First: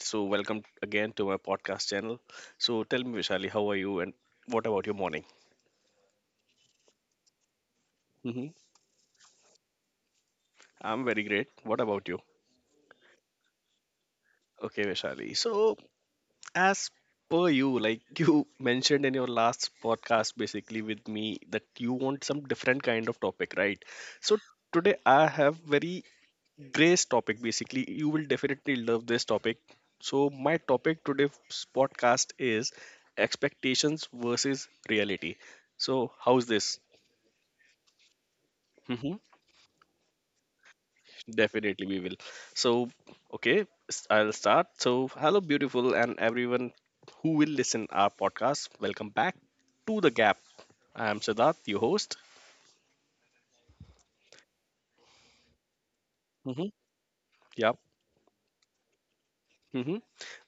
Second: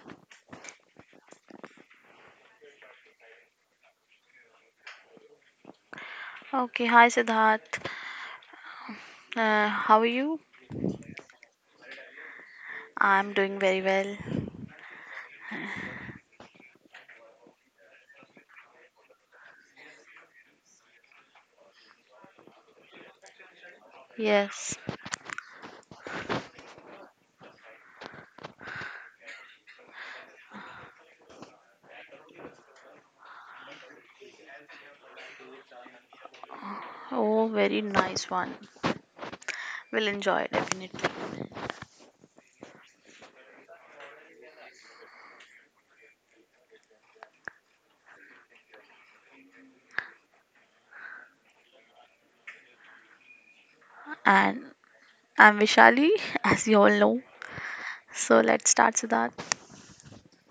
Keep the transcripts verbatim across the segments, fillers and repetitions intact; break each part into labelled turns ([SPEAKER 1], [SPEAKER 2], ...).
[SPEAKER 1] So, welcome again to my podcast channel. So, tell me, Vishali, how are you and what about your morning?
[SPEAKER 2] Okay, hi Siddharth.
[SPEAKER 1] Hmm.
[SPEAKER 2] Uh, how are you?
[SPEAKER 1] I'm very great. What about you?
[SPEAKER 2] I'm doing very well.
[SPEAKER 1] Okay, Vishali. So, as per you, like you mentioned in your last podcast, basically with me, that you want some different kind of topic, right? So,
[SPEAKER 2] Yes.
[SPEAKER 1] today I have very Grace topic basically. You will definitely love this topic. So, my topic today's podcast is expectations versus reality. So, how's this?
[SPEAKER 2] Oh, very nice one.
[SPEAKER 1] Hmm.
[SPEAKER 2] We'll enjoy definitely.
[SPEAKER 1] Definitely, we will. So, okay, s- I'll start. So, hello, beautiful, and everyone who will listen our podcast. Welcome back to the Gap. I am Siddharth, your host.
[SPEAKER 2] And I'm Vishali, as
[SPEAKER 1] Mm-hmm.
[SPEAKER 2] you all know.
[SPEAKER 1] Yeah.
[SPEAKER 2] So let's start, Siddharth.
[SPEAKER 1] Mm-hmm.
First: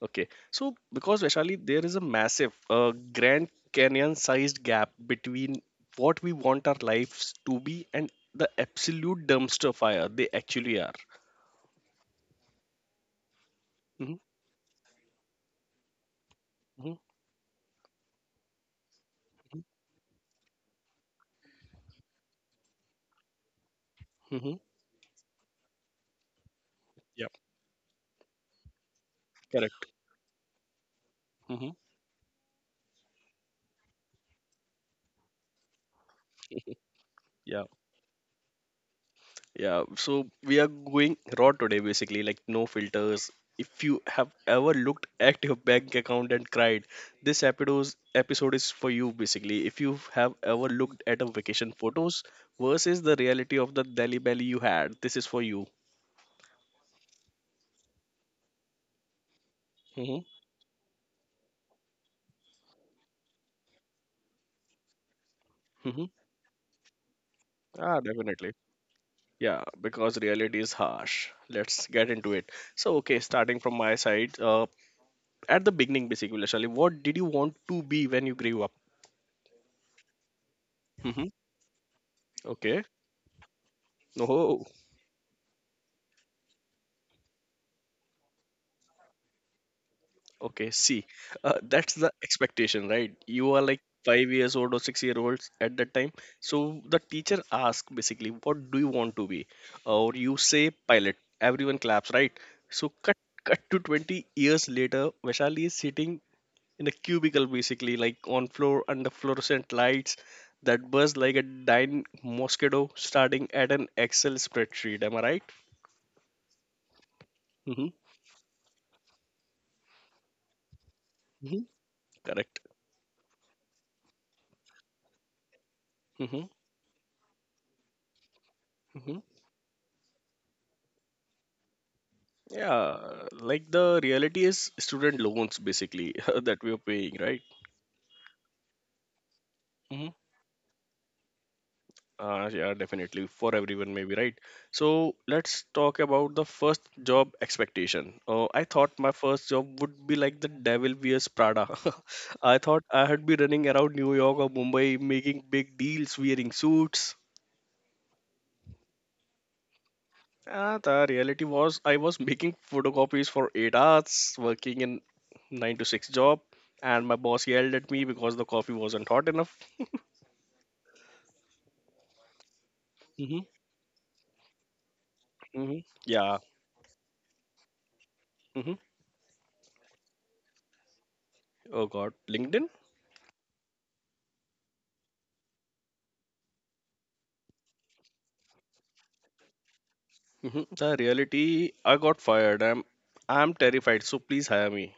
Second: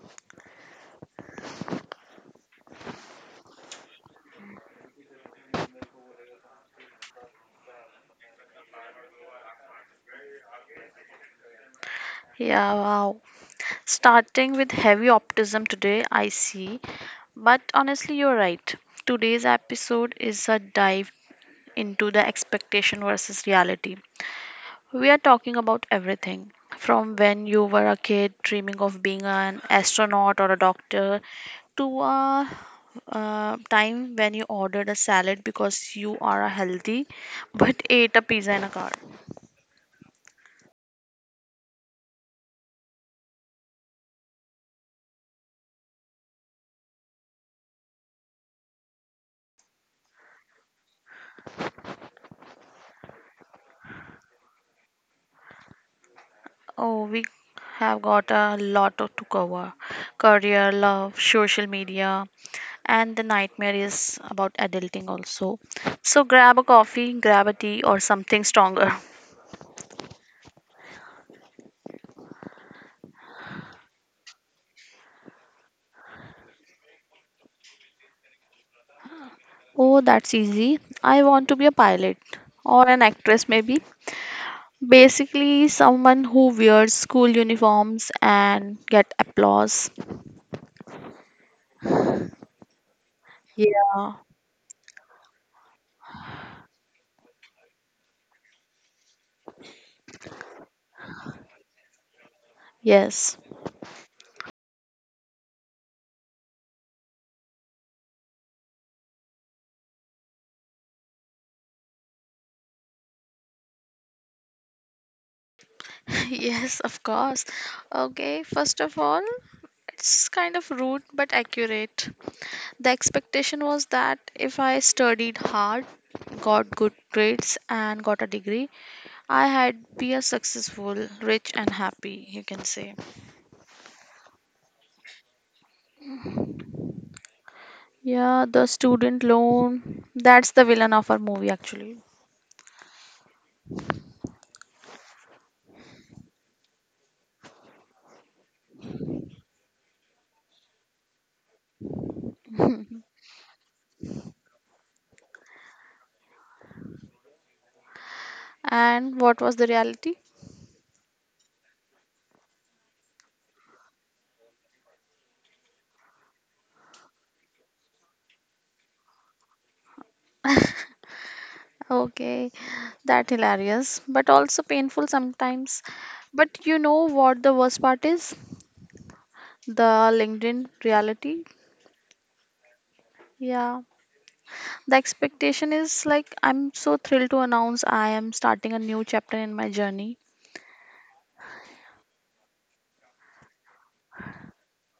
[SPEAKER 1] Okay. So, because Vaishali, there is a massive, uh, Grand Canyon sized gap between what we want our lives to be and the absolute dumpster fire they actually are.
[SPEAKER 2] Yeah, wow.
[SPEAKER 1] Mm-hmm.
[SPEAKER 2] Starting with heavy optimism today, I see.
[SPEAKER 1] Mm-hmm.
[SPEAKER 2] But honestly, you're right. Today's episode is a dive into the expectation versus reality.
[SPEAKER 1] Mm-hmm.
[SPEAKER 2] We are talking about everything from
[SPEAKER 1] Yeah,
[SPEAKER 2] when you were a kid dreaming of being an
[SPEAKER 1] correct.
[SPEAKER 2] astronaut or a doctor
[SPEAKER 1] Mm-hmm.
[SPEAKER 2] to a uh, time when you ordered a salad because you are a healthy
[SPEAKER 1] Yeah.
[SPEAKER 2] but ate a pizza in a car.
[SPEAKER 1] Yeah, so we are going raw today basically, like no filters. If you have ever looked at your bank account and cried, this episode episode is for you basically. If you have ever looked at a vacation photos versus the reality of the Delhi belly you had, this is for you.
[SPEAKER 2] Oh, we have got a lot to to cover
[SPEAKER 1] Hmm.
[SPEAKER 2] career, love, social media, and the nightmare is about adulting also.
[SPEAKER 1] Hmm.
[SPEAKER 2] So grab a coffee, grab a tea, or
[SPEAKER 1] Ah,
[SPEAKER 2] something
[SPEAKER 1] definitely.
[SPEAKER 2] stronger.
[SPEAKER 1] Yeah, because reality is harsh. Let's get into it. So, okay, starting from my side, uh, at the beginning basically, Shali, what did you want to be when you grew up?
[SPEAKER 2] Oh, that's easy. I
[SPEAKER 1] Hmm.
[SPEAKER 2] want to be a pilot
[SPEAKER 1] Okay.
[SPEAKER 2] or an actress, maybe.
[SPEAKER 1] No.
[SPEAKER 2] Basically, someone who wears school uniforms and get applause.
[SPEAKER 1] Okay, see, uh, that's the expectation, right? You are like
[SPEAKER 2] Yeah.
[SPEAKER 1] five years old or six year olds at that time. So the teacher asks basically, what do you want to be? Or you say pilot. Everyone claps, right? So cut
[SPEAKER 2] Yes.
[SPEAKER 1] cut to twenty years later, Vaishali is sitting in a cubicle basically, like on floor under fluorescent lights that buzz like a dying mosquito starting at an Excel spreadsheet. Am I right?
[SPEAKER 2] Yes, of course.
[SPEAKER 1] Mm-hmm.
[SPEAKER 2] Okay, first of all, it's kind of rude but
[SPEAKER 1] Mm-hmm.
[SPEAKER 2] accurate.
[SPEAKER 1] Correct.
[SPEAKER 2] The expectation was that if I studied hard,
[SPEAKER 1] Mm-hmm.
[SPEAKER 2] got good grades, and got a degree, I had be a successful, rich, and happy, you can say.
[SPEAKER 1] Yeah, like the reality is student loans basically that we are paying, right?
[SPEAKER 2] Yeah, the student loan.
[SPEAKER 1] Hmm.
[SPEAKER 2] That's the villain of our movie actually.
[SPEAKER 1] Uh, yeah, definitely for everyone, maybe, right? So let's talk about the first job expectation. Uh, I thought my first job would be like the devil wears Prada. I thought I had be running around New York or Mumbai making big deals, wearing suits.
[SPEAKER 2] And what was the reality?
[SPEAKER 1] Ah, the reality was I was making photocopies for eight hours, working in nine to six job, and my boss yelled at me because the coffee wasn't hot enough.
[SPEAKER 2] Okay, that
[SPEAKER 1] Hmm.
[SPEAKER 2] hilarious, but also painful
[SPEAKER 1] Hmm.
[SPEAKER 2] sometimes.
[SPEAKER 1] Yeah.
[SPEAKER 2] But you know what the worst part is?
[SPEAKER 1] Hmm.
[SPEAKER 2] The LinkedIn reality.
[SPEAKER 1] Oh God, LinkedIn.
[SPEAKER 2] Yeah. The expectation is like I'm so thrilled to announce I am starting a new chapter in my journey.
[SPEAKER 1] Hmm. The reality, I got fired. I'm, I'm terrified. So please hire me.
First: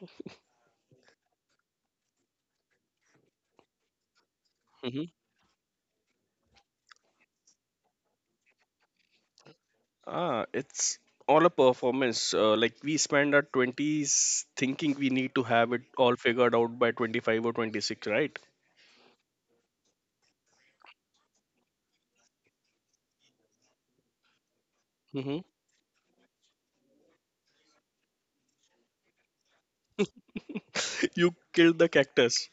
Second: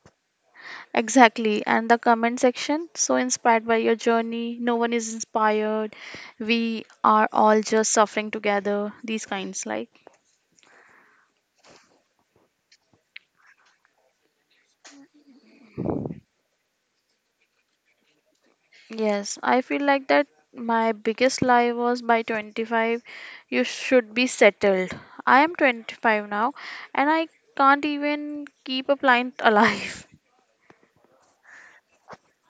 [SPEAKER 2] Exactly, and the comment section, so inspired by your journey, no one
[SPEAKER 1] Hmm.
[SPEAKER 2] is inspired, we are all just suffering together, these kinds like.
[SPEAKER 1] Ah, it's all a performance. Uh, like we spend our twenties thinking we need to have it all figured out by twenty-five or twenty-six, right?
[SPEAKER 2] Yes, I feel like that my biggest lie was by twenty-five, you should be settled.
[SPEAKER 1] Hmm.
[SPEAKER 2] I am twenty-five now, and I can't even keep a plant alive.
[SPEAKER 1] You killed the cactus.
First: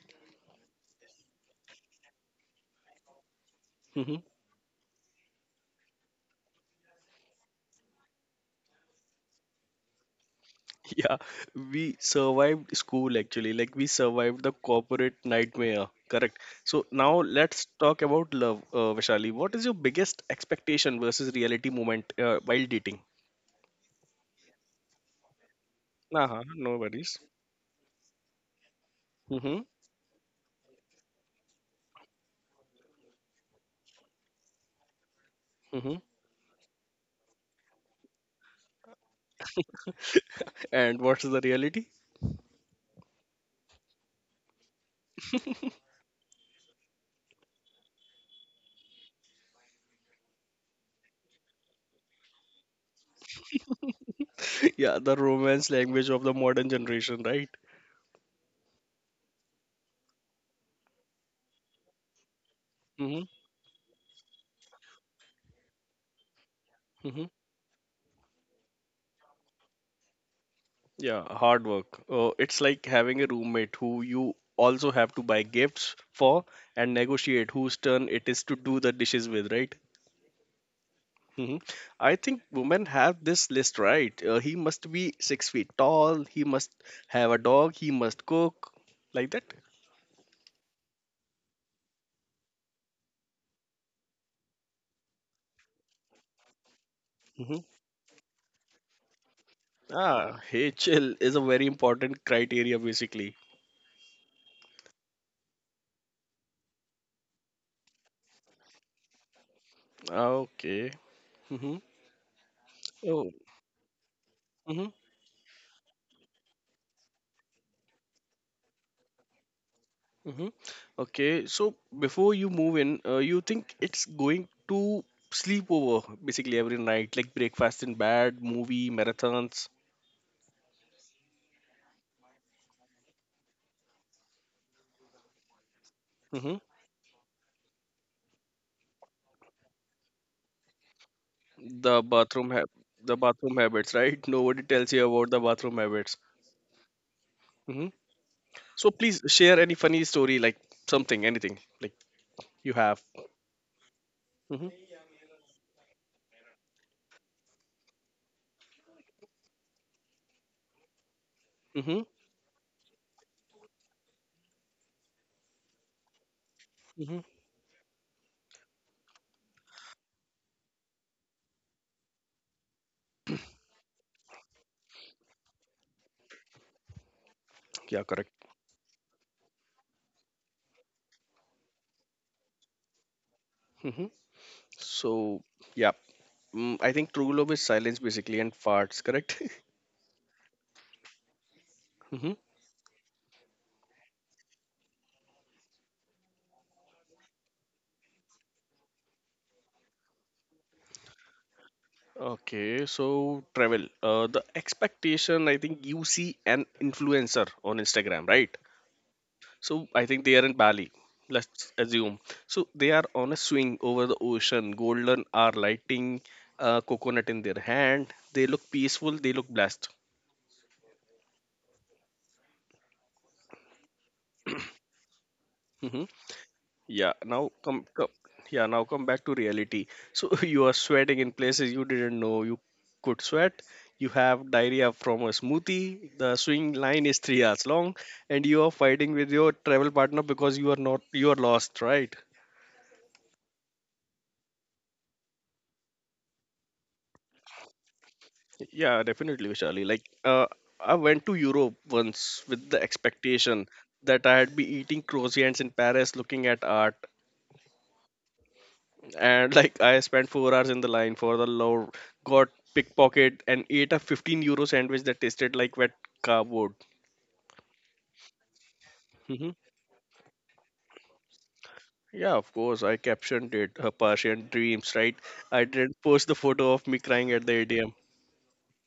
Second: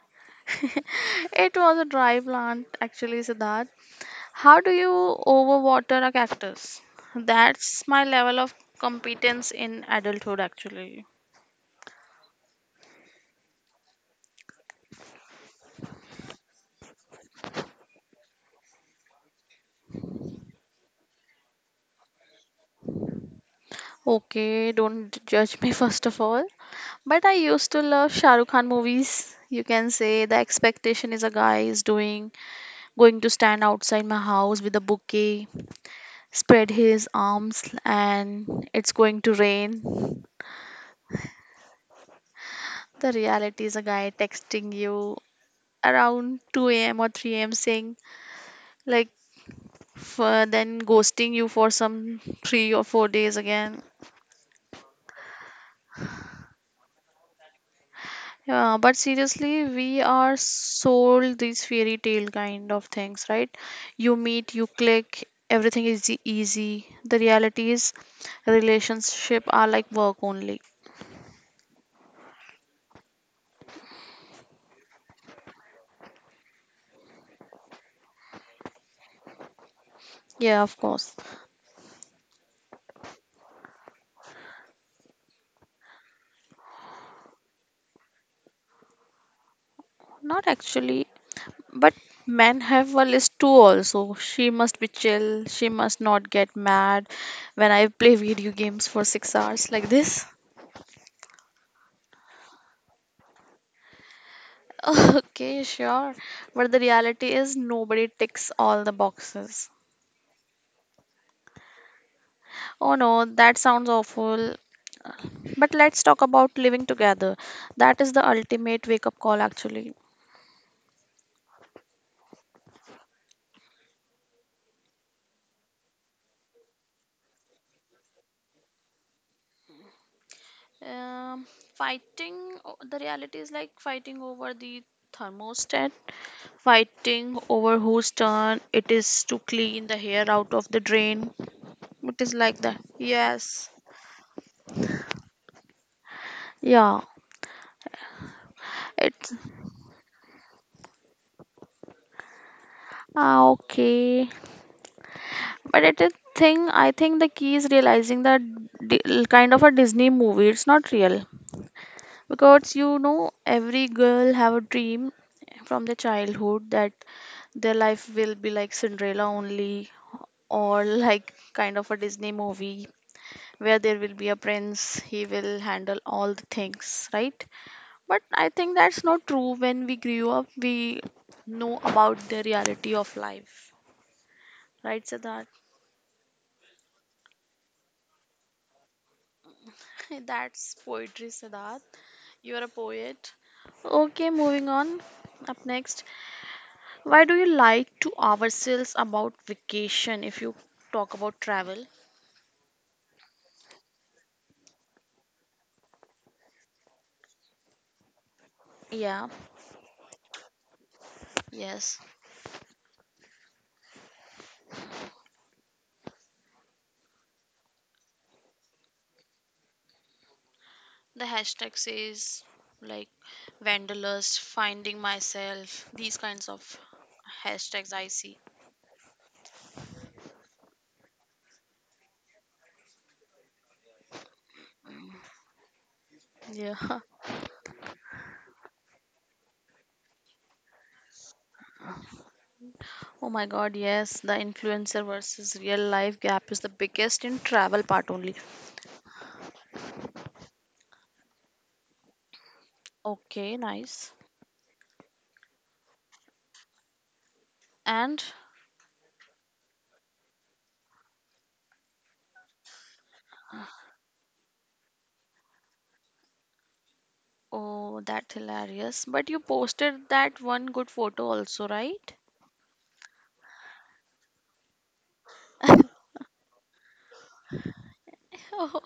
[SPEAKER 2] It was a dry plant, actually, Siddharth. How do you overwater a cactus? That's my level of competence in adulthood, actually.
[SPEAKER 1] Yeah, we survived school actually. Like we survived the corporate nightmare. Correct. So now let's talk about love, uh, Vishali. What is your biggest expectation versus reality moment uh, while dating?
[SPEAKER 2] Okay, don't judge me first of
[SPEAKER 1] Uh-huh,
[SPEAKER 2] all.
[SPEAKER 1] no worries.
[SPEAKER 2] But I used to love Shah Rukh Khan movies.
[SPEAKER 1] Mm-hmm.
[SPEAKER 2] You can say the expectation is a guy is doing going to stand outside my house with a bouquet,
[SPEAKER 1] Mm-hmm.
[SPEAKER 2] spread his arms, and it's going to rain.
[SPEAKER 1] And what's the reality?
[SPEAKER 2] The reality is a guy texting you around two a m or three a m saying, like, for then ghosting you for some three or four days again.
[SPEAKER 1] Yeah, the romance language of the modern generation, right?
[SPEAKER 2] Yeah, but seriously, we are sold these fairy tale kind of
[SPEAKER 1] Mm-hmm.
[SPEAKER 2] things, right? You meet, you click, everything is e- easy. The
[SPEAKER 1] Mm-hmm.
[SPEAKER 2] reality is, relationship are like work only.
[SPEAKER 1] Yeah, hard work. Uh, it's like having a roommate who you also have to buy gifts for and negotiate whose turn it is to do the dishes with, right?
[SPEAKER 2] Yeah, of course.
[SPEAKER 1] Mhm. I think women have this list, right. Uh, he must be six feet tall. He must have a dog. He must cook, like that.
[SPEAKER 2] Not actually, but men have a list too also. She must be chill, she must not get mad
[SPEAKER 1] Hmm.
[SPEAKER 2] when I play video games for six hours like this.
[SPEAKER 1] Ah, H L is a very important criteria basically.
[SPEAKER 2] Okay, sure. But the reality is nobody ticks all the boxes.
[SPEAKER 1] Ah, okay. Hmm.
[SPEAKER 2] Oh no,
[SPEAKER 1] Oh.
[SPEAKER 2] that sounds awful.
[SPEAKER 1] Hmm.
[SPEAKER 2] But let's talk about living together. That is the ultimate wake up call, actually.
[SPEAKER 1] Hmm. Okay. So before you move in, uh, you think it's going to sleep over basically every night, like breakfast in bed, movie marathons.
[SPEAKER 2] Um, Fighting, o- the reality is like fighting over the thermostat,
[SPEAKER 1] Mm-hmm.
[SPEAKER 2] fighting over whose turn it is to clean the hair out of the drain.
[SPEAKER 1] the
[SPEAKER 2] It is
[SPEAKER 1] bathroom
[SPEAKER 2] like
[SPEAKER 1] ha-
[SPEAKER 2] that.
[SPEAKER 1] the bathroom
[SPEAKER 2] Yes.
[SPEAKER 1] habits, right? Nobody tells you about the bathroom habits.
[SPEAKER 2] Yeah.
[SPEAKER 1] Hmm. So please
[SPEAKER 2] It's
[SPEAKER 1] share any funny story, like something, anything like you have.
[SPEAKER 2] ah, okay.
[SPEAKER 1] Hmm.
[SPEAKER 2] But it is thing I think the key is realizing that di- kind of a Disney movie. It's not real
[SPEAKER 1] Hmm.
[SPEAKER 2] because you know every girl have a dream from the childhood that
[SPEAKER 1] Hmm.
[SPEAKER 2] their life will be like Cinderella only or like kind of a Disney movie where there will be a prince. He will handle all the things, right?
[SPEAKER 1] Yeah,
[SPEAKER 2] But
[SPEAKER 1] correct.
[SPEAKER 2] I think that's not true. When we grew up, we know about the reality of life,
[SPEAKER 1] Hmm.
[SPEAKER 2] right,
[SPEAKER 1] So
[SPEAKER 2] Siddharth?
[SPEAKER 1] yeah. Mm, i think true love is silence basically and farts, correct.
[SPEAKER 2] That's poetry, Siddharth.
[SPEAKER 1] Hmm.
[SPEAKER 2] You are a poet. Okay, moving on. Up next, why do you lie to ourselves about vacation if you talk about travel?
[SPEAKER 1] Okay. So travel, uh, the expectation I think you see an influencer on Instagram, right?
[SPEAKER 2] Yeah,
[SPEAKER 1] So I think they are in Bali. Let's
[SPEAKER 2] yes.
[SPEAKER 1] assume. So they are on a swing over the ocean. Golden are lighting a coconut in their hand. They look peaceful. They look blessed.
[SPEAKER 2] The hashtag says like wanderlust, finding myself,
[SPEAKER 1] Hmm.
[SPEAKER 2] these kinds of
[SPEAKER 1] Yeah. Now come,
[SPEAKER 2] hashtags I
[SPEAKER 1] come.
[SPEAKER 2] see.
[SPEAKER 1] Yeah. Now come back to reality. So you are sweating in places you didn't know you could sweat. You have diarrhea from a smoothie. The swing
[SPEAKER 2] Yeah.
[SPEAKER 1] line is three hours long, and you are fighting with your travel partner because you are not you are lost, right?
[SPEAKER 2] Oh my god, yes. The influencer versus real life gap is the biggest in travel part only.
[SPEAKER 1] Yeah, definitely, Vishali. Like, uh, I went to Europe once with the
[SPEAKER 2] Okay,
[SPEAKER 1] expectation
[SPEAKER 2] nice.
[SPEAKER 1] that I had be eating croissants in Paris, looking at art,
[SPEAKER 2] And
[SPEAKER 1] and like I spent four hours in the line for the love, got pickpocket, and ate a fifteen euro sandwich that tasted like wet cardboard.
[SPEAKER 2] Oh, that's hilarious. But you
[SPEAKER 1] Hmm.
[SPEAKER 2] posted that one good photo also, right?
[SPEAKER 1] Yeah, of course, I captioned it, her Persian dreams, right? I didn't post the photo of me crying at the.
[SPEAKER 2] Oh,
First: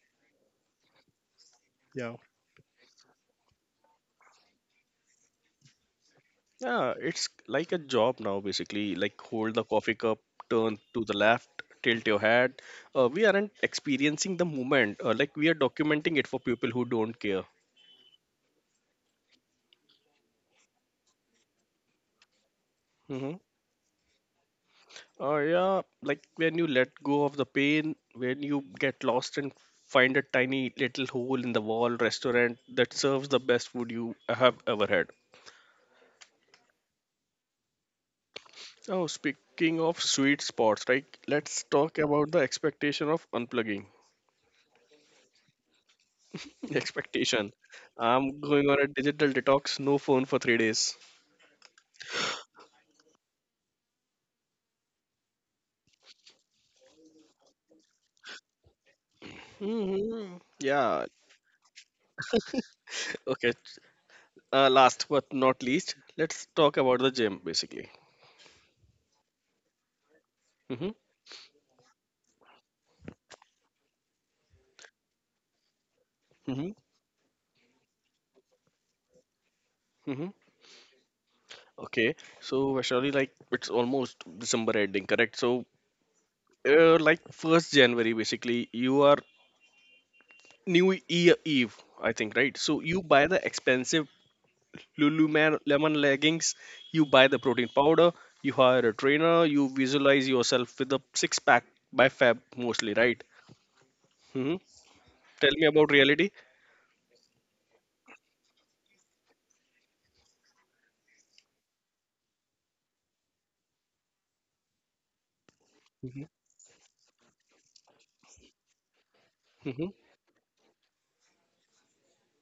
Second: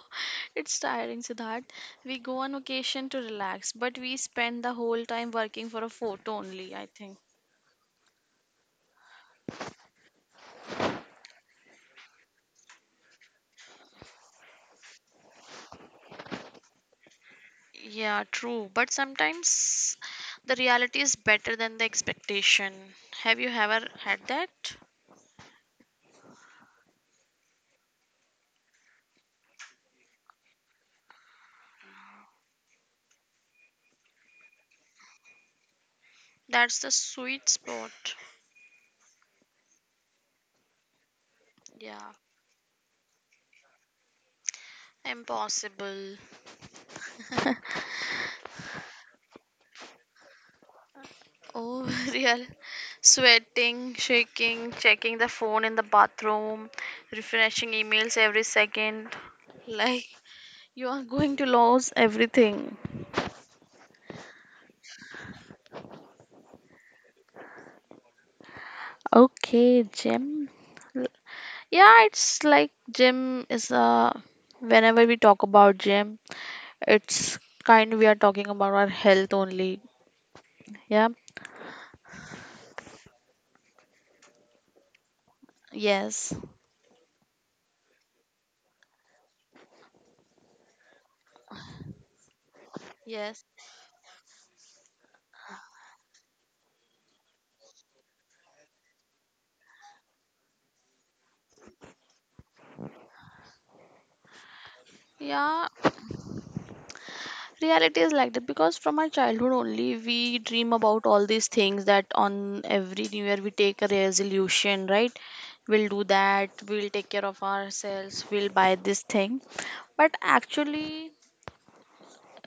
[SPEAKER 2] it's tiring, Siddharth. We go on vacation to relax, but we spend the whole time working for a photo only, I
[SPEAKER 1] Yeah,
[SPEAKER 2] think.
[SPEAKER 1] it's like a job now, basically. Like hold the coffee cup, turn to the left, tilt your head. Uh, we aren't experiencing the moment. Uh, like we are documenting it for people who don't care.
[SPEAKER 2] Yeah, true. But sometimes the reality is better than the expectation.
[SPEAKER 1] Mm-hmm.
[SPEAKER 2] Have you ever had that?
[SPEAKER 1] Uh, yeah, like when you let go of the pain, when you get lost and find a tiny little hole in the wall restaurant that serves the best food you have ever had.
[SPEAKER 2] That's the sweet spot.
[SPEAKER 1] Oh, speaking of sweet spots, right? Let's talk
[SPEAKER 2] Yeah,
[SPEAKER 1] about the expectation of unplugging.
[SPEAKER 2] impossible.
[SPEAKER 1] Expectation. I'm going on a digital detox, no phone for three days.
[SPEAKER 2] Oh, real. Sweating, shaking, checking the phone in the bathroom, refreshing emails every second. Like,
[SPEAKER 1] Hmm.
[SPEAKER 2] you are
[SPEAKER 1] Yeah.
[SPEAKER 2] going to lose everything.
[SPEAKER 1] Okay. Uh, last but not least, let's talk about the gym basically.
[SPEAKER 2] Okay, gym.
[SPEAKER 1] Hmm.
[SPEAKER 2] L- Yeah, it's like gym is a. Whenever we talk about gym,
[SPEAKER 1] Hmm.
[SPEAKER 2] it's kind we are talking about our health only.
[SPEAKER 1] Hmm.
[SPEAKER 2] Yeah.
[SPEAKER 1] Okay. So, Vaishali, like it's almost December ending, correct? So,
[SPEAKER 2] Yes.
[SPEAKER 1] uh, like first January, basically, you are New Year Eve, I think, right? So you buy
[SPEAKER 2] Yes.
[SPEAKER 1] the expensive Lululemon leggings, you buy the protein powder, you hire a trainer, you visualize yourself with a six pack by Feb mostly, right? Hmm. Tell
[SPEAKER 2] Yeah,
[SPEAKER 1] me about reality.
[SPEAKER 2] reality is like that because from our childhood only we dream about all these things that on every new year we take a resolution, right? We'll do
[SPEAKER 1] Hmm.
[SPEAKER 2] that, we'll take care of ourselves, we'll buy this thing,
[SPEAKER 1] Hmm.
[SPEAKER 2] but actually,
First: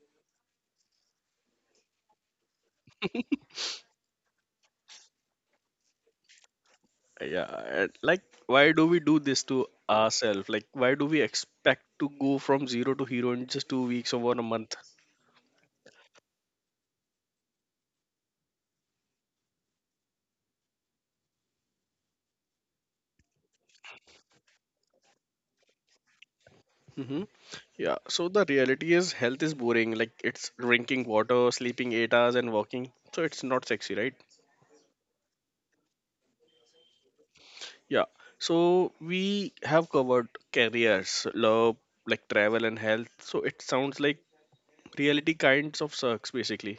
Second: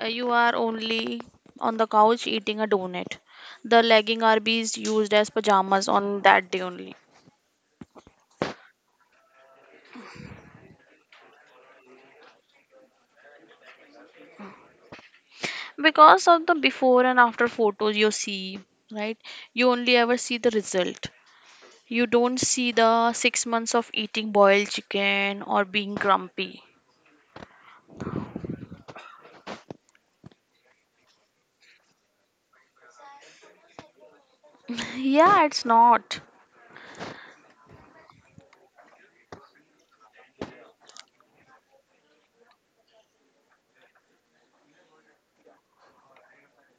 [SPEAKER 2] uh, you are only on the couch eating a donut. The legging are being used as pajamas on that day only
[SPEAKER 1] Yeah, and, like why do we do this to ourselves? Like why do we expect to go from zero to hero in just two weeks or one a month?
[SPEAKER 2] because of the before and after photos you see, right? You only ever see the result. You don't see the six months of eating boiled chicken or being grumpy.
[SPEAKER 1] Hmm. Yeah, so the reality is health is boring. Like it's drinking water, sleeping eight hours, and walking. So it's not sexy, right?
[SPEAKER 2] Yeah, it's not.
[SPEAKER 1] Yeah. So we have covered careers, love, like travel and health. So it sounds like reality kinds of sucks basically.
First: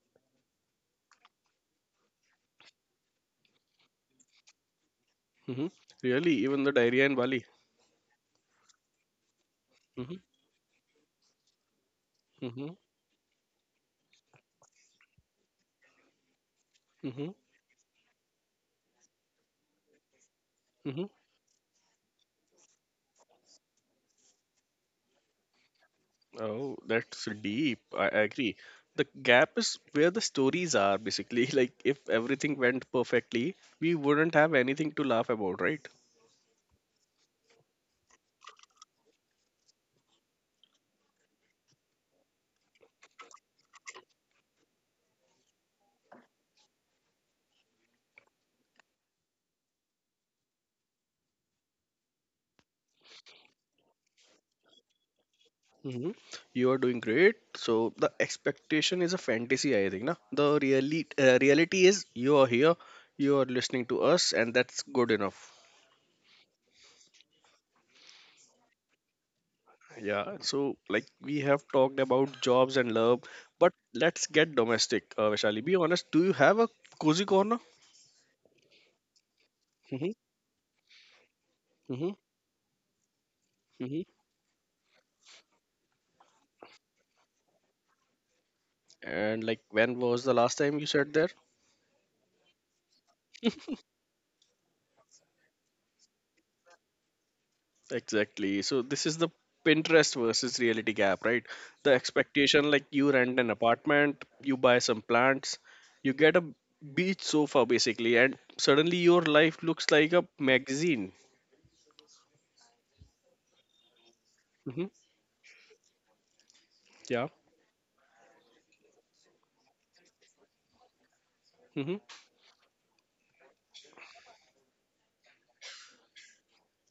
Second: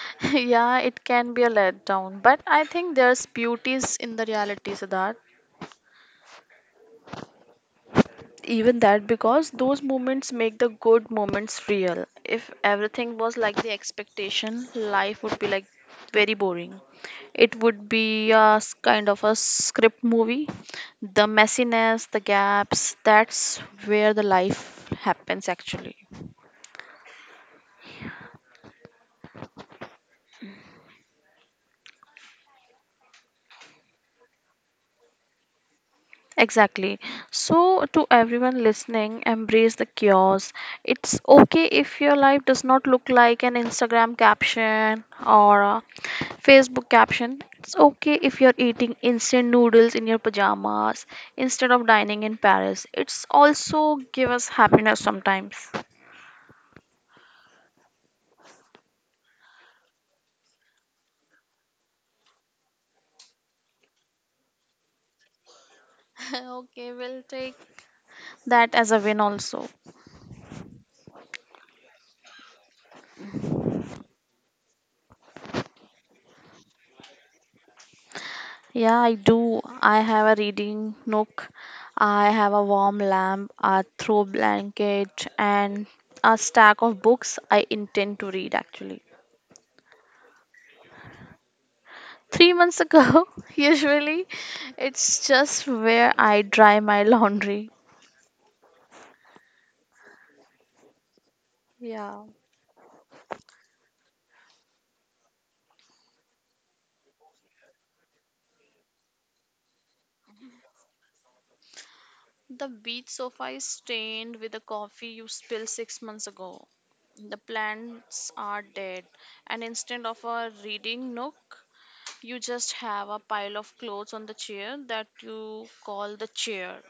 [SPEAKER 2] Yeah, it can be a letdown. But I think there's beauties in the reality, Siddharth.
[SPEAKER 1] Mm-hmm. Really, even the diarrhea in Bali.
[SPEAKER 2] Even that, because those
[SPEAKER 1] Mm-hmm.
[SPEAKER 2] moments make the good moments real. If
[SPEAKER 1] Mm-hmm.
[SPEAKER 2] everything was like the expectation, life would be like very boring.
[SPEAKER 1] Mm-hmm.
[SPEAKER 2] It would be a s- kind of a script movie.
[SPEAKER 1] Mm-hmm.
[SPEAKER 2] The messiness, the gaps, that's where the life happens actually.
[SPEAKER 1] Oh, that's deep. I agree. The gap is where the stories are basically. Like if everything went perfectly, we wouldn't have anything to laugh about, right?
[SPEAKER 2] Exactly. So, to everyone listening, embrace the chaos. It's okay if your life does not look like an Instagram caption or a Facebook caption. It's okay if you're eating instant noodles in your pajamas instead of dining in Paris. It's also give us happiness sometimes.
[SPEAKER 1] Hmm. You are doing great. So the expectation is a fantasy, I think. Na? The really, uh, reality is you are here, you are listening to us, and that's good enough.
[SPEAKER 2] Okay, we'll take that as a win also.
[SPEAKER 1] Yeah. So like we have talked about jobs and love, but let's get domestic. Uh, Vaishali, be honest. Do you have a cozy corner?
[SPEAKER 2] Yeah, I do. I
[SPEAKER 1] Mm-hmm.
[SPEAKER 2] have a reading nook.
[SPEAKER 1] Mm-hmm.
[SPEAKER 2] I have a warm lamp, a
[SPEAKER 1] Mm-hmm.
[SPEAKER 2] throw blanket, and a stack of books I intend to read actually.
[SPEAKER 1] And like, when was the last time you sat there?
[SPEAKER 2] Three months ago, usually, it's just where I dry my laundry.
[SPEAKER 1] Exactly. So this is the Pinterest versus reality gap, right? The
[SPEAKER 2] Yeah.
[SPEAKER 1] expectation like you rent an apartment, you buy some plants, you get a beach sofa basically, and suddenly your life looks like a magazine.
[SPEAKER 2] The beach sofa is stained with the
[SPEAKER 1] Hmm.
[SPEAKER 2] coffee you spilled six months ago.
[SPEAKER 1] Yeah.
[SPEAKER 2] The plants are dead, and instead of a reading nook,
[SPEAKER 1] Hmm.
[SPEAKER 2] you just have a pile of clothes on the chair that you call the chair.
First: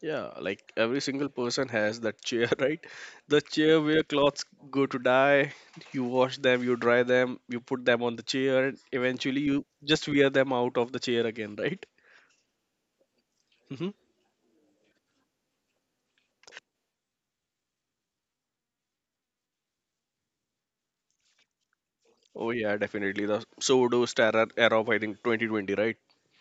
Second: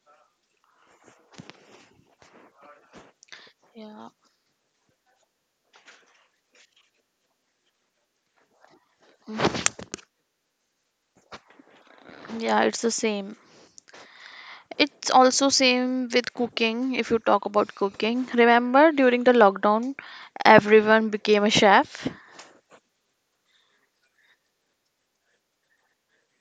[SPEAKER 1] Yeah. Like every single person has that chair, right? The chair where
[SPEAKER 2] Yeah.
[SPEAKER 1] clothes go to die. You wash them, you dry them, you put them on the chair, and eventually you just wear them out of the chair again, right?
[SPEAKER 2] Yeah, it's the same.
[SPEAKER 1] Mm-hmm.
[SPEAKER 2] It's also same with cooking if you talk about cooking. Remember during the lockdown everyone became a chef?
[SPEAKER 1] Oh yeah, definitely the pseudo era era of I think twenty twenty, right?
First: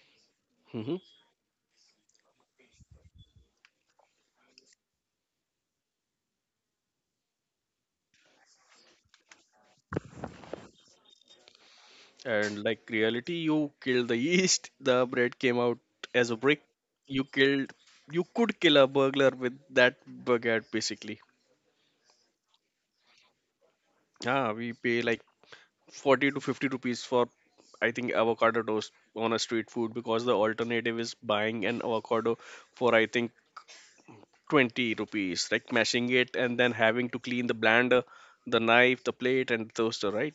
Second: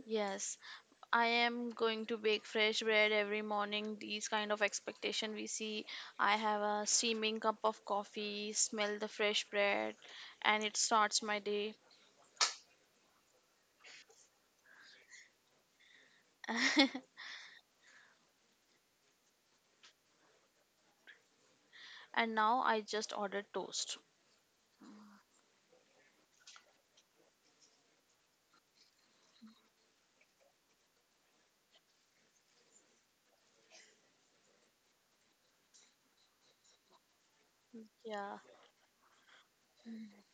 [SPEAKER 2] Yes.
[SPEAKER 1] Hmm.
[SPEAKER 2] I am going to bake fresh bread every morning. These kind of expectation we see. I have a steaming cup of coffee, smell the fresh bread, and it starts my day.
[SPEAKER 1] And like reality, you killed the yeast. The bread came out as a brick. You killed. You could kill a burglar with that baguette, basically.
[SPEAKER 2] And now I just order toast.
[SPEAKER 1] Ah, we pay like forty to fifty rupees for I think avocado toast on a street food because the alternative is buying an avocado for I think twenty rupees, like mashing it and then having to clean the blender,
[SPEAKER 2] Yeah.
[SPEAKER 1] the knife, the plate, and the toaster, right?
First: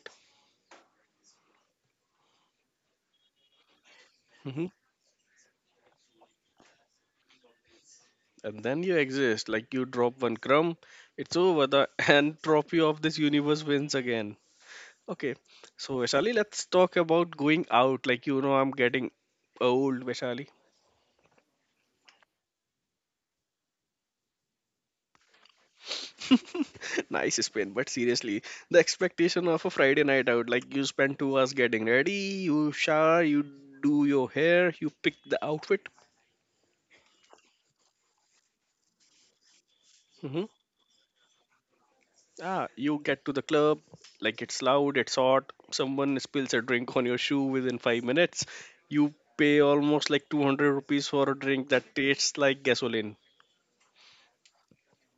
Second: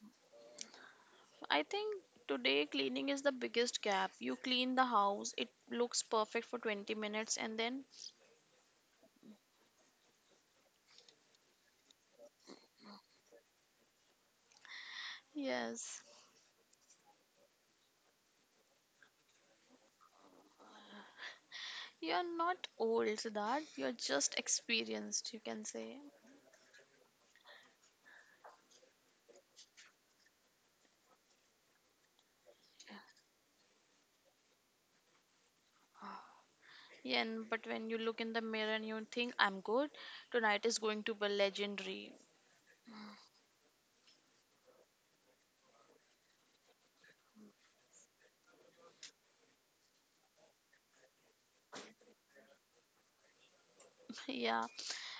[SPEAKER 2] I think today cleaning is the biggest gap. You clean the house, it looks perfect for twenty minutes, and then,
[SPEAKER 1] And then you exist. Like you drop one crumb, it's over. The entropy of this universe wins again. Okay, so
[SPEAKER 2] yes,
[SPEAKER 1] Vaishali, let's talk about going out. Like you know, I'm getting old, Vaishali.
[SPEAKER 2] you're not old, Siddharth. You're just experienced, you can say.
[SPEAKER 1] Nice spin, but seriously, the expectation of a Friday night out, like you spend two hours getting ready, you shower, you do your hair, you pick the outfit.
[SPEAKER 2] Yeah, and but when you look in the mirror and you think, I'm good,
[SPEAKER 1] Mm-hmm.
[SPEAKER 2] tonight is going to be legendary.
[SPEAKER 1] Ah, you get to the club, like it's loud, it's hot, someone spills a drink on your shoe within five minutes. You pay almost like two hundred rupees for a drink that tastes like gasoline.
[SPEAKER 2] Yeah,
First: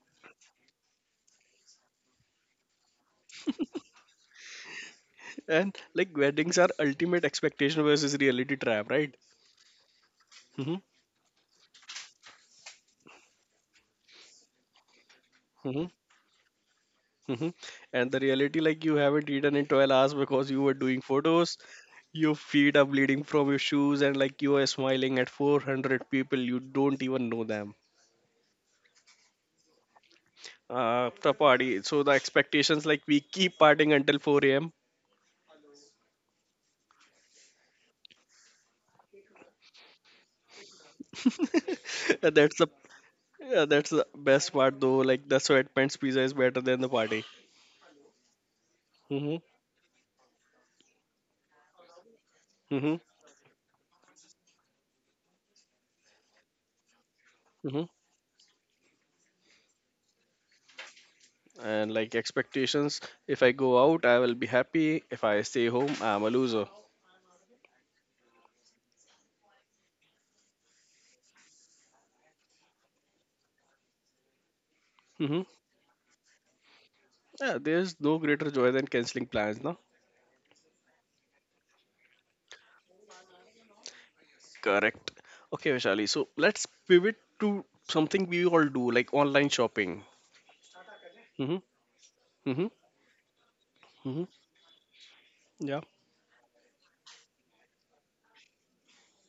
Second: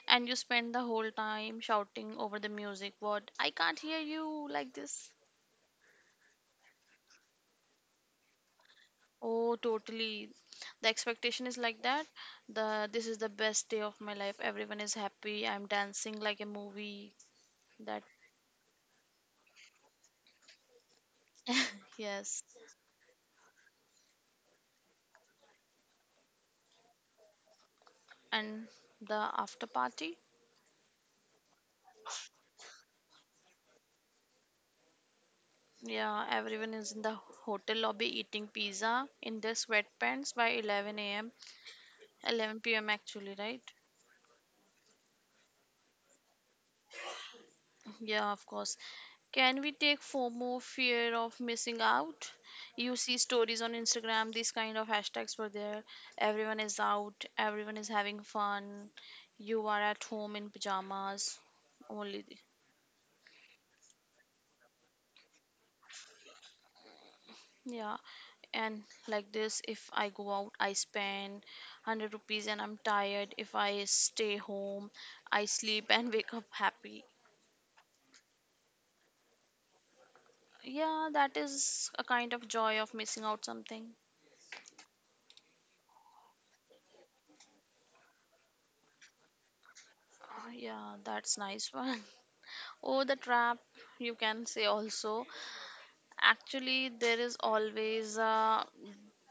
[SPEAKER 2] and you spend the whole time shouting over the music, what? I can't hear you like this.
[SPEAKER 1] And like weddings are ultimate expectation versus reality trap, right?
[SPEAKER 2] Oh, totally.
[SPEAKER 1] Hmm.
[SPEAKER 2] The expectation is like that. The this is the best day of my life. Everyone is happy. I'm
[SPEAKER 1] Hmm.
[SPEAKER 2] dancing like a movie.
[SPEAKER 1] Hmm.
[SPEAKER 2] That
[SPEAKER 1] And the reality, like you haven't eaten in twelve hours because you were doing photos, your
[SPEAKER 2] yes.
[SPEAKER 1] feet are bleeding from your shoes, and like you are smiling at four hundred people, you don't even know them.
[SPEAKER 2] And the after party?
[SPEAKER 1] Uh, the party. So the expectations, like, we keep partying until four a m
[SPEAKER 2] Yeah, everyone is in the hotel lobby eating pizza in their sweatpants by eleven a m
[SPEAKER 1] That's the
[SPEAKER 2] eleven p m actually, right?
[SPEAKER 1] Yeah, that's the best part though. Like the sweatpants pizza is better than the party.
[SPEAKER 2] Yeah, of course.
[SPEAKER 1] Hmm
[SPEAKER 2] Can we take FOMO, fear of missing out?
[SPEAKER 1] hmm
[SPEAKER 2] You see stories on Instagram, these kind of hashtags were there. Everyone is out, everyone
[SPEAKER 1] hmm.
[SPEAKER 2] is having fun. You are at home in pajamas.
[SPEAKER 1] And like
[SPEAKER 2] Only, the-
[SPEAKER 1] expectations, if I go out, I will be happy. If I stay home, I'm a loser.
[SPEAKER 2] yeah. And like this, if I go out, I spend one hundred rupees and I'm tired. If I stay home,
[SPEAKER 1] Hmm.
[SPEAKER 2] I sleep and wake up happy.
[SPEAKER 1] Yeah, there's no greater joy than canceling plans, no?
[SPEAKER 2] Yeah, that is a kind of joy of missing out something.
[SPEAKER 1] Correct. Okay, Vishali. So let's pivot to something we all do, like online shopping.
[SPEAKER 2] Uh, Yeah, that's
[SPEAKER 1] Hmm
[SPEAKER 2] nice one.
[SPEAKER 1] hmm
[SPEAKER 2] Oh, the trap, you
[SPEAKER 1] hmm.
[SPEAKER 2] can say also.
[SPEAKER 1] Yeah.
[SPEAKER 2] Actually, there is always a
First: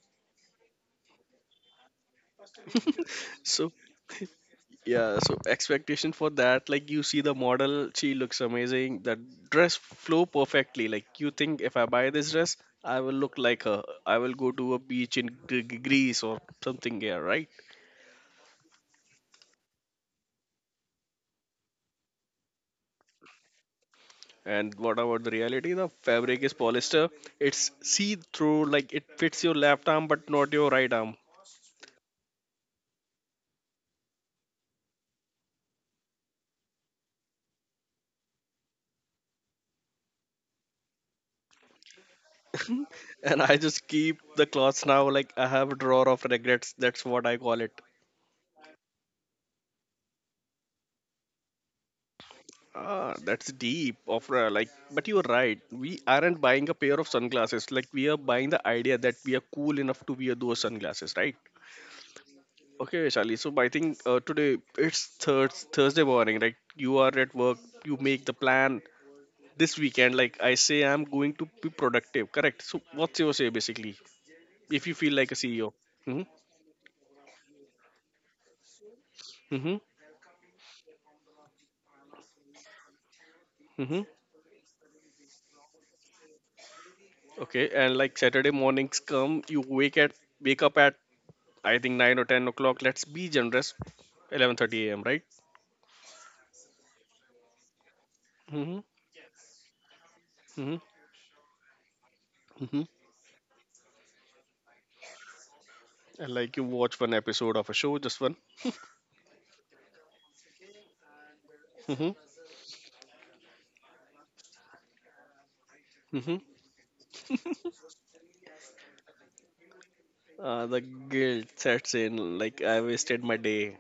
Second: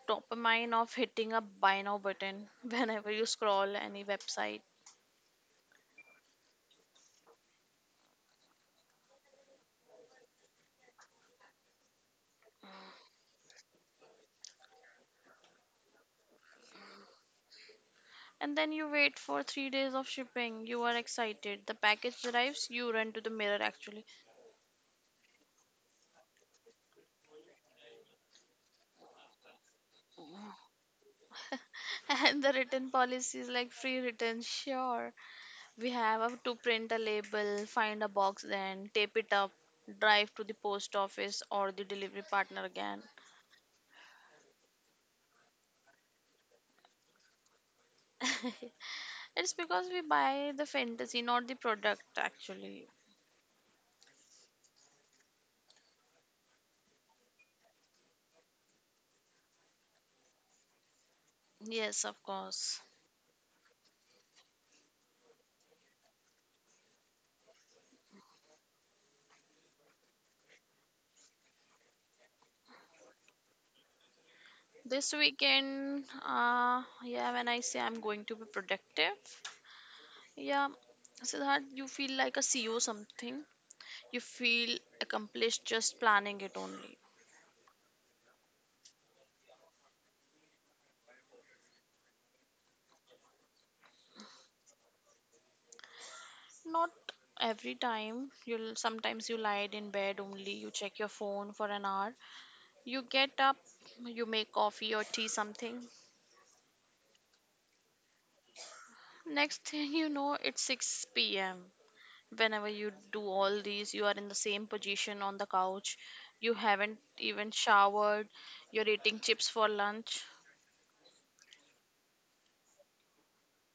[SPEAKER 2] dopamine of hitting a buy now button whenever you
[SPEAKER 1] So
[SPEAKER 2] scroll any website.
[SPEAKER 1] Yeah, so expectation for that, like you see the model, she looks amazing. The dress flow perfectly. Like you think if I buy this dress, I will look like her. I will go to a beach in Gre- Gre- Greece or something here, right?
[SPEAKER 2] And then you wait for three days of shipping. You are excited. The package arrives, you run to the mirror actually.
[SPEAKER 1] And what about the reality? The fabric is polyester. It's see-through, like it fits your left arm but not your right arm.
[SPEAKER 2] And the return policy is like free return. Sure, we have to print a label, find a box, then tape it up, drive to the post office or the delivery partner again.
[SPEAKER 1] And I just keep the clothes now, like I have a drawer of regrets. That's what I call it.
[SPEAKER 2] It's because we buy the fantasy, not the product, actually.
[SPEAKER 1] Ah, that's deep, Ofra. Like, but you're right. We aren't buying a pair of sunglasses. Like, we are buying the idea that we are cool enough to wear those sunglasses, right?
[SPEAKER 2] Yes, of course.
[SPEAKER 1] Okay, Shali. So, I think uh, today it's thurs Thursday morning, right? You are at work. You make the plan this weekend. Like I say, I'm going to be productive. Correct. So, what's your say basically? If you feel
[SPEAKER 2] This
[SPEAKER 1] like a C E O.
[SPEAKER 2] weekend,
[SPEAKER 1] Hmm.
[SPEAKER 2] uh, yeah, when I say I'm going to be productive,
[SPEAKER 1] hmm
[SPEAKER 2] yeah, so that you feel like a C E O something.
[SPEAKER 1] hmm
[SPEAKER 2] You feel accomplished just planning it only.
[SPEAKER 1] Okay. And like Saturday mornings come, you wake at wake up at I think nine or ten o'clock. Let's be generous. Eleven thirty a m. Right?
[SPEAKER 2] Not every time.
[SPEAKER 1] Mm-hmm.
[SPEAKER 2] You'll sometimes you lied in bed only. You
[SPEAKER 1] Mm-hmm.
[SPEAKER 2] check your phone for an hour.
[SPEAKER 1] Mm-hmm.
[SPEAKER 2] You get up, you make coffee or tea something.
[SPEAKER 1] And like you watch one episode of a show, just one.
[SPEAKER 2] Next thing you know, it's six p m
[SPEAKER 1] Mm-hmm.
[SPEAKER 2] Whenever you do all these, you are in the same position on the couch,
[SPEAKER 1] Mm-hmm.
[SPEAKER 2] you haven't even showered, you're eating chips for lunch.
[SPEAKER 1] Uh, the guilt sets in. Like I wasted my day.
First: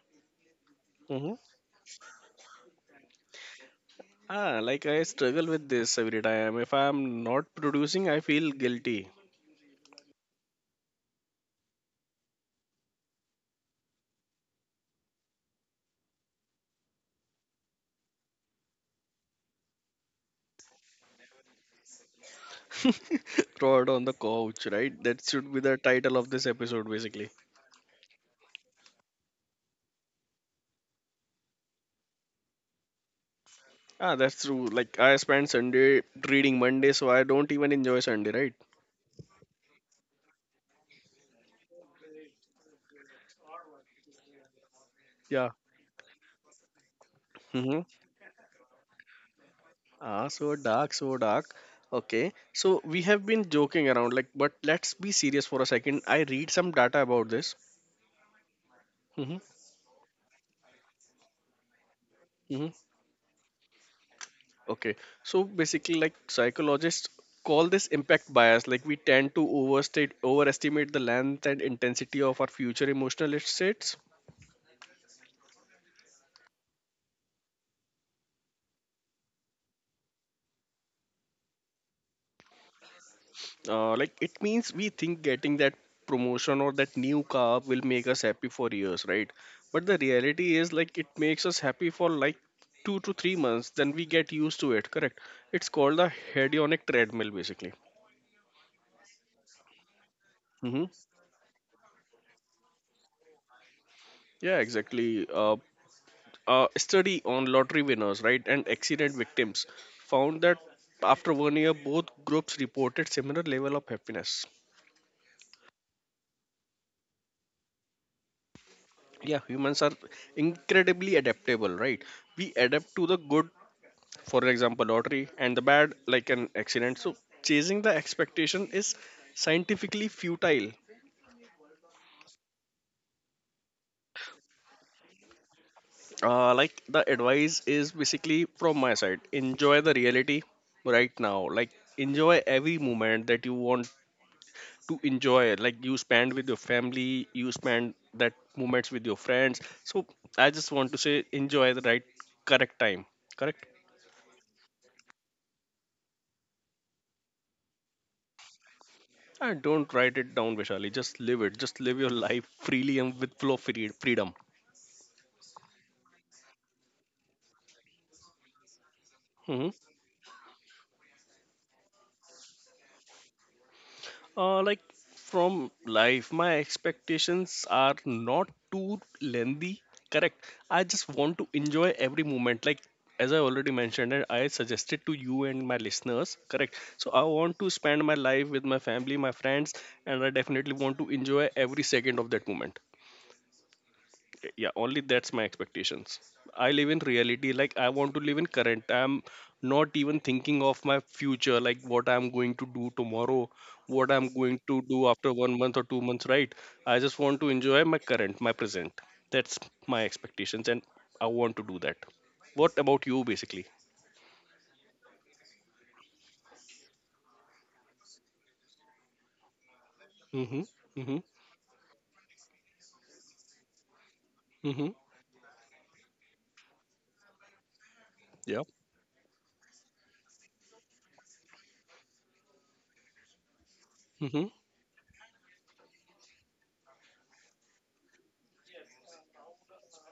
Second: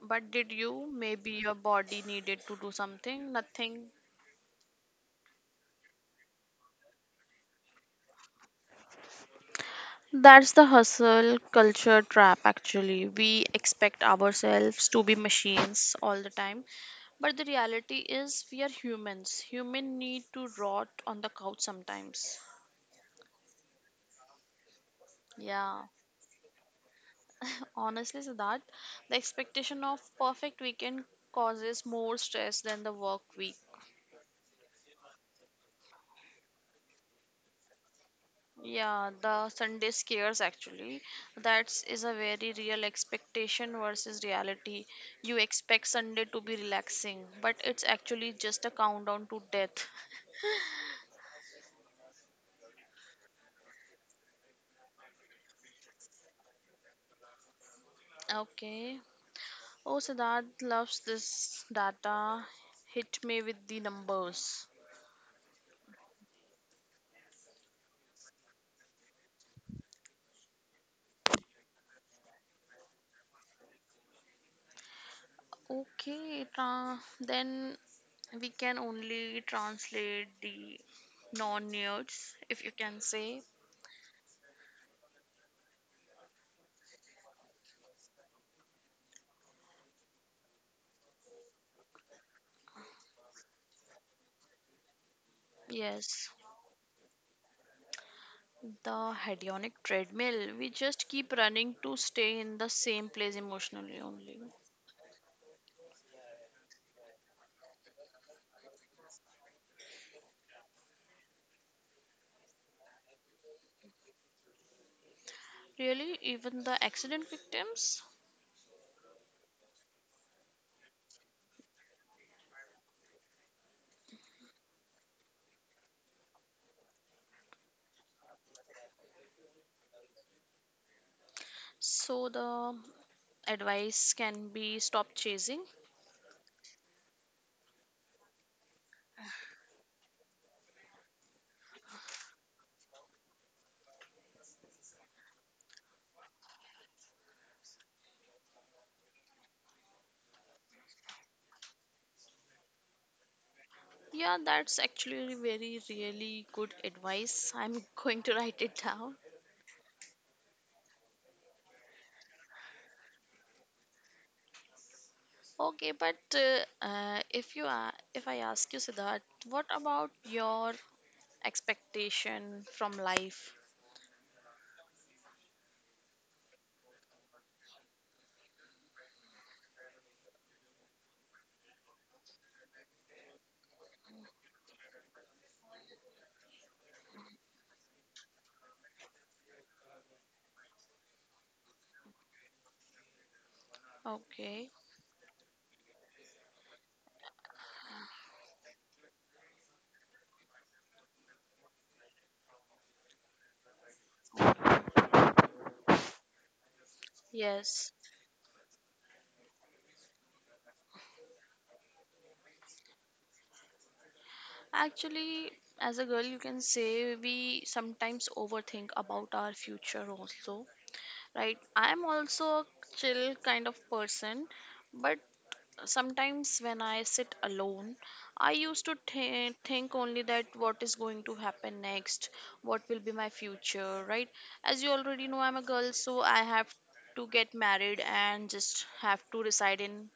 [SPEAKER 2] But did you, maybe
[SPEAKER 1] Mm-hmm.
[SPEAKER 2] your body needed to do something, nothing.
[SPEAKER 1] Ah, like I struggle with this every time. If I'm not producing, I feel guilty.
[SPEAKER 2] That's the hustle culture trap actually. We expect ourselves to be machines all the time, but the reality is we are humans. Human need to rot on the couch sometimes.
[SPEAKER 1] Rod on the couch, right? That should be the
[SPEAKER 2] Yeah.
[SPEAKER 1] title of this episode, basically.
[SPEAKER 2] Honestly, Siddharth, the expectation of perfect weekend causes more stress than the work week.
[SPEAKER 1] Ah, that's true. Like I spend Sunday reading Monday, so I don't even enjoy Sunday, right?
[SPEAKER 2] Yeah, the Sunday scares actually. That is a very real expectation versus reality. You expect Sunday to be relaxing, but
[SPEAKER 1] Yeah.
[SPEAKER 2] it's actually just a countdown to death.
[SPEAKER 1] Ah, so dark, so dark. Okay, so we have been joking around, like, but let's be serious for a second. I read some data about this.
[SPEAKER 2] Okay.
[SPEAKER 1] Hmm
[SPEAKER 2] Oh, Siddharth loves this data.
[SPEAKER 1] hmm.
[SPEAKER 2] Hit me with the numbers.
[SPEAKER 1] Okay, so basically, like, psychologists call this impact bias. Like, we tend to overstate, overestimate the length and intensity of our future emotional states.
[SPEAKER 2] Okay, tra- then we can only translate the non-nudes, if you can say.
[SPEAKER 1] Uh, like it means we think getting that promotion or that new car will make us happy for years, right? But the reality is like it makes us happy for like two to three months, then we get used to it, correct? It's called the
[SPEAKER 2] Yes,
[SPEAKER 1] hedonic treadmill basically.
[SPEAKER 2] the hedonic treadmill. We
[SPEAKER 1] Mm-hmm.
[SPEAKER 2] just keep running to stay in the same place emotionally only.
[SPEAKER 1] Yeah, exactly. Uh, a study on lottery winners, right, and accident victims found that after one year, both groups reported similar level of happiness.
[SPEAKER 2] Really, even the accident victims?
[SPEAKER 1] Yeah, humans are incredibly adaptable, right? We adapt to the good, for example lottery, and the bad like an accident, so chasing the expectation is scientifically futile.
[SPEAKER 2] So the advice can be stop chasing.
[SPEAKER 1] Uh, like the advice is basically from my side, enjoy the reality right now. Like enjoy every moment that you want to enjoy, like you spend with your family, you spend that moments with your friends. So I just want to say enjoy the right, correct time. Correct.
[SPEAKER 2] Yeah, that's actually very, really good advice. I'm going to write it down.
[SPEAKER 1] And don't write it down, Vishali, just live it, just live your life freely and with flow, free- freedom.
[SPEAKER 2] Okay, but uh, uh, if you are, if I ask you, Siddharth, what
[SPEAKER 1] Mm-hmm.
[SPEAKER 2] about your expectation from life?
[SPEAKER 1] Uh, like from life, my expectations are not too lengthy. Correct. I just want to enjoy every moment. Like as I already mentioned, and I suggested to you and my listeners. Correct. So I want to spend my life with my family, my friends, and I definitely want to enjoy every second of that moment.
[SPEAKER 2] Okay,
[SPEAKER 1] Yeah, only that's my expectations. I live in reality, like I want to live in current. I'm not even thinking of my future, like what I'm going to do tomorrow, what I'm going to do after one month or two months, right? I just want to enjoy
[SPEAKER 2] yes.
[SPEAKER 1] my current, my present. That's my expectations and I want to do that. What about you, basically?
[SPEAKER 2] Actually, as a girl, you can say we sometimes overthink about our future also,
[SPEAKER 1] Mm-hmm. mm-hmm
[SPEAKER 2] right? I'm also a chill kind of person,
[SPEAKER 1] mm-hmm
[SPEAKER 2] but sometimes when I sit alone, I
[SPEAKER 1] yeah.
[SPEAKER 2] used to th- think only that what is going to happen next, what will be my future, right?
[SPEAKER 1] Mm-hmm.
[SPEAKER 2] As you already know, I'm a girl, so I have to get married and just have to reside in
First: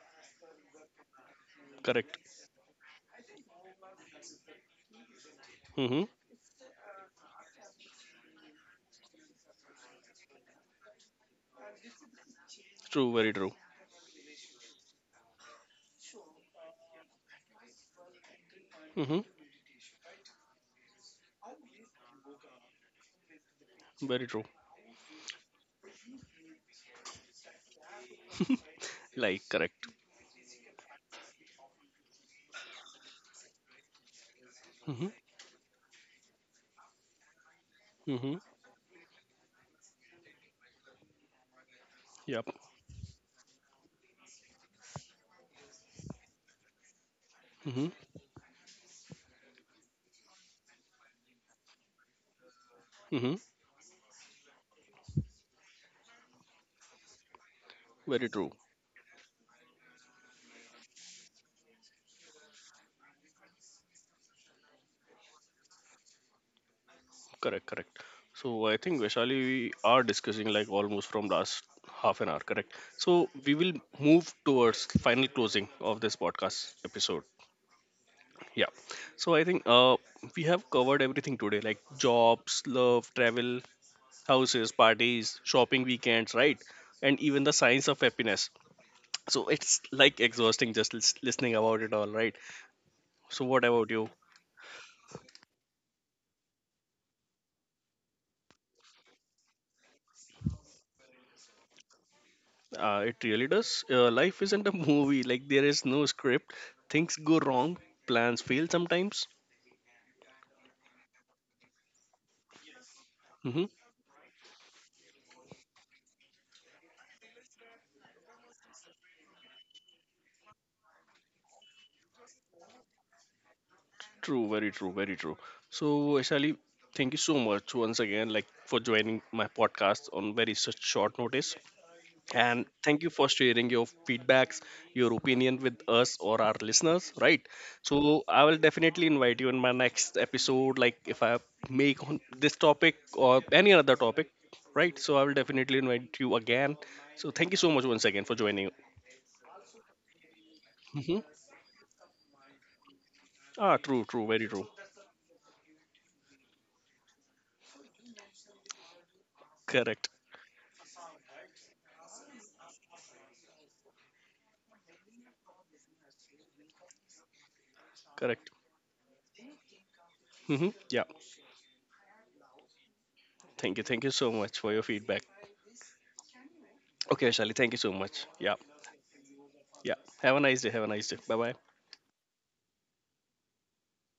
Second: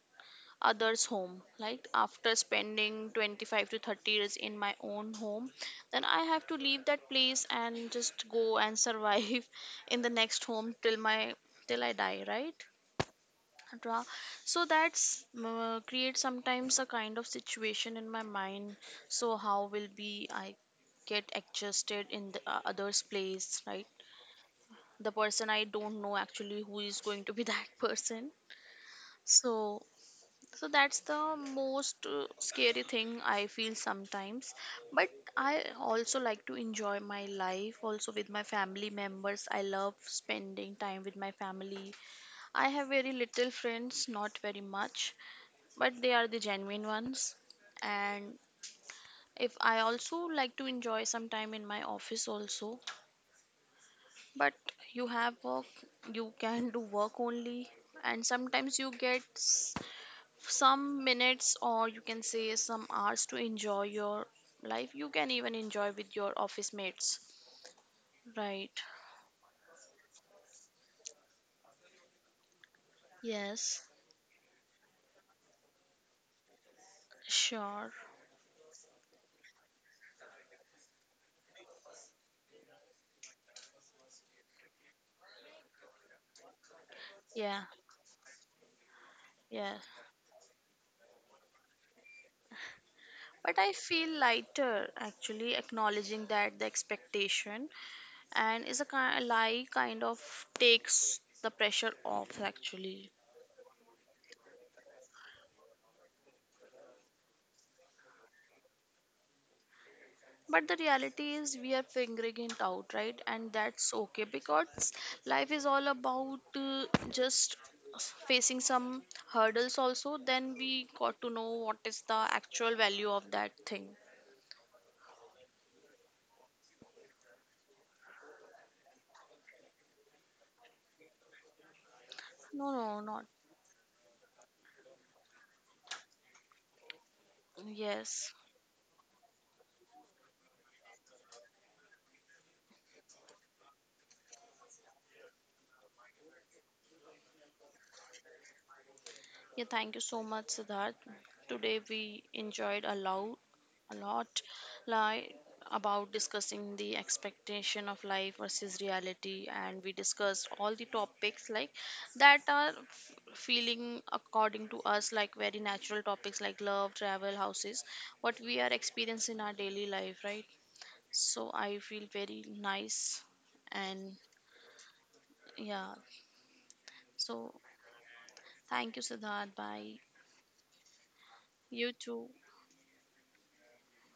[SPEAKER 2] others' home. Like
[SPEAKER 1] Correct.
[SPEAKER 2] after spending twenty-five to thirty years in my own home, then
[SPEAKER 1] Mm-hmm.
[SPEAKER 2] I have to leave that place and just go and survive in the next home till my till I die, right?
[SPEAKER 1] True, very true.
[SPEAKER 2] Ra- so that's, uh, creates sometimes a kind of situation in my mind.
[SPEAKER 1] Mm-hmm.
[SPEAKER 2] So how will be I get adjusted in the uh, other's place, right?
[SPEAKER 1] Very true.
[SPEAKER 2] The person I don't know actually who is going to be that person.
[SPEAKER 1] Like
[SPEAKER 2] So
[SPEAKER 1] correct.
[SPEAKER 2] so that's the most uh, scary thing I feel sometimes. But
[SPEAKER 1] Mm-hmm.
[SPEAKER 2] I also like to enjoy my life also with
[SPEAKER 1] mm-hmm
[SPEAKER 2] my family members. I love spending time with my family.
[SPEAKER 1] yep.
[SPEAKER 2] I have very little friends, not very much, but they are the genuine ones.
[SPEAKER 1] mm-hmm
[SPEAKER 2] And if I also like to enjoy some time in my office also,
[SPEAKER 1] mm-hmm.
[SPEAKER 2] but you have work, you can do work only, and
[SPEAKER 1] Very true.
[SPEAKER 2] sometimes you get s- some minutes or you can say some hours to enjoy your life. You can even enjoy with your office mates,
[SPEAKER 1] Correct, correct. So I
[SPEAKER 2] right?
[SPEAKER 1] think Vaishali, we are discussing like almost from last half an hour, correct? So we will
[SPEAKER 2] Yes,
[SPEAKER 1] move towards final closing of this podcast episode.
[SPEAKER 2] sure.
[SPEAKER 1] Yeah. So I think uh, we have covered everything today, like jobs, love, travel, houses, parties, shopping weekends, right? And even the
[SPEAKER 2] Yeah,
[SPEAKER 1] science of happiness. So
[SPEAKER 2] yeah.
[SPEAKER 1] it's like exhausting just lis- listening about it all, right? So
[SPEAKER 2] But
[SPEAKER 1] what
[SPEAKER 2] I
[SPEAKER 1] about
[SPEAKER 2] feel
[SPEAKER 1] you?
[SPEAKER 2] lighter actually, acknowledging that the expectation and is a kind lie kind of takes the pressure off
[SPEAKER 1] Uh,
[SPEAKER 2] actually.
[SPEAKER 1] it really does. Uh, life isn't a movie. Like there is no script. Things go wrong. Plans fail sometimes.
[SPEAKER 2] But the reality is we are figuring it out, right? And
[SPEAKER 1] Hmm.
[SPEAKER 2] that's okay, because life is all about, uh, just facing some hurdles also, then we got to know what is the actual value of that thing.
[SPEAKER 1] True. Very true. Very true. So, Shali, thank you so much once again, like for joining my podcast on very such short notice.
[SPEAKER 2] No,
[SPEAKER 1] And
[SPEAKER 2] no,
[SPEAKER 1] thank you
[SPEAKER 2] not
[SPEAKER 1] for sharing your feedbacks, your opinion with us or our listeners, right? So
[SPEAKER 2] yes.
[SPEAKER 1] I will definitely invite you in my next episode, like if I make on this topic or any other topic, right? So I will definitely invite you again. So thank you so much once again for joining.
[SPEAKER 2] Yeah, thank you so much, Siddharth.
[SPEAKER 1] Hmm.
[SPEAKER 2] Today we enjoyed a lot,
[SPEAKER 1] Ah,
[SPEAKER 2] a
[SPEAKER 1] true, true,
[SPEAKER 2] lot,
[SPEAKER 1] very true.
[SPEAKER 2] like, about discussing the expectation of life versus reality, and we
[SPEAKER 1] Correct,
[SPEAKER 2] discussed all the topics like that are f- feeling according to us like very natural topics like love, travel, houses, what
[SPEAKER 1] correct.
[SPEAKER 2] we are experiencing in our daily life, right?
[SPEAKER 1] Hmm. Yeah,
[SPEAKER 2] So I feel very nice,
[SPEAKER 1] thank you, thank you
[SPEAKER 2] and
[SPEAKER 1] so much for your feedback.
[SPEAKER 2] yeah.
[SPEAKER 1] Okay,
[SPEAKER 2] So
[SPEAKER 1] Shali, thank you so much. Yeah.
[SPEAKER 2] thank you, Siddharth. Bye.
[SPEAKER 1] Yeah, have a nice day, have a nice day, bye bye.
[SPEAKER 2] You too.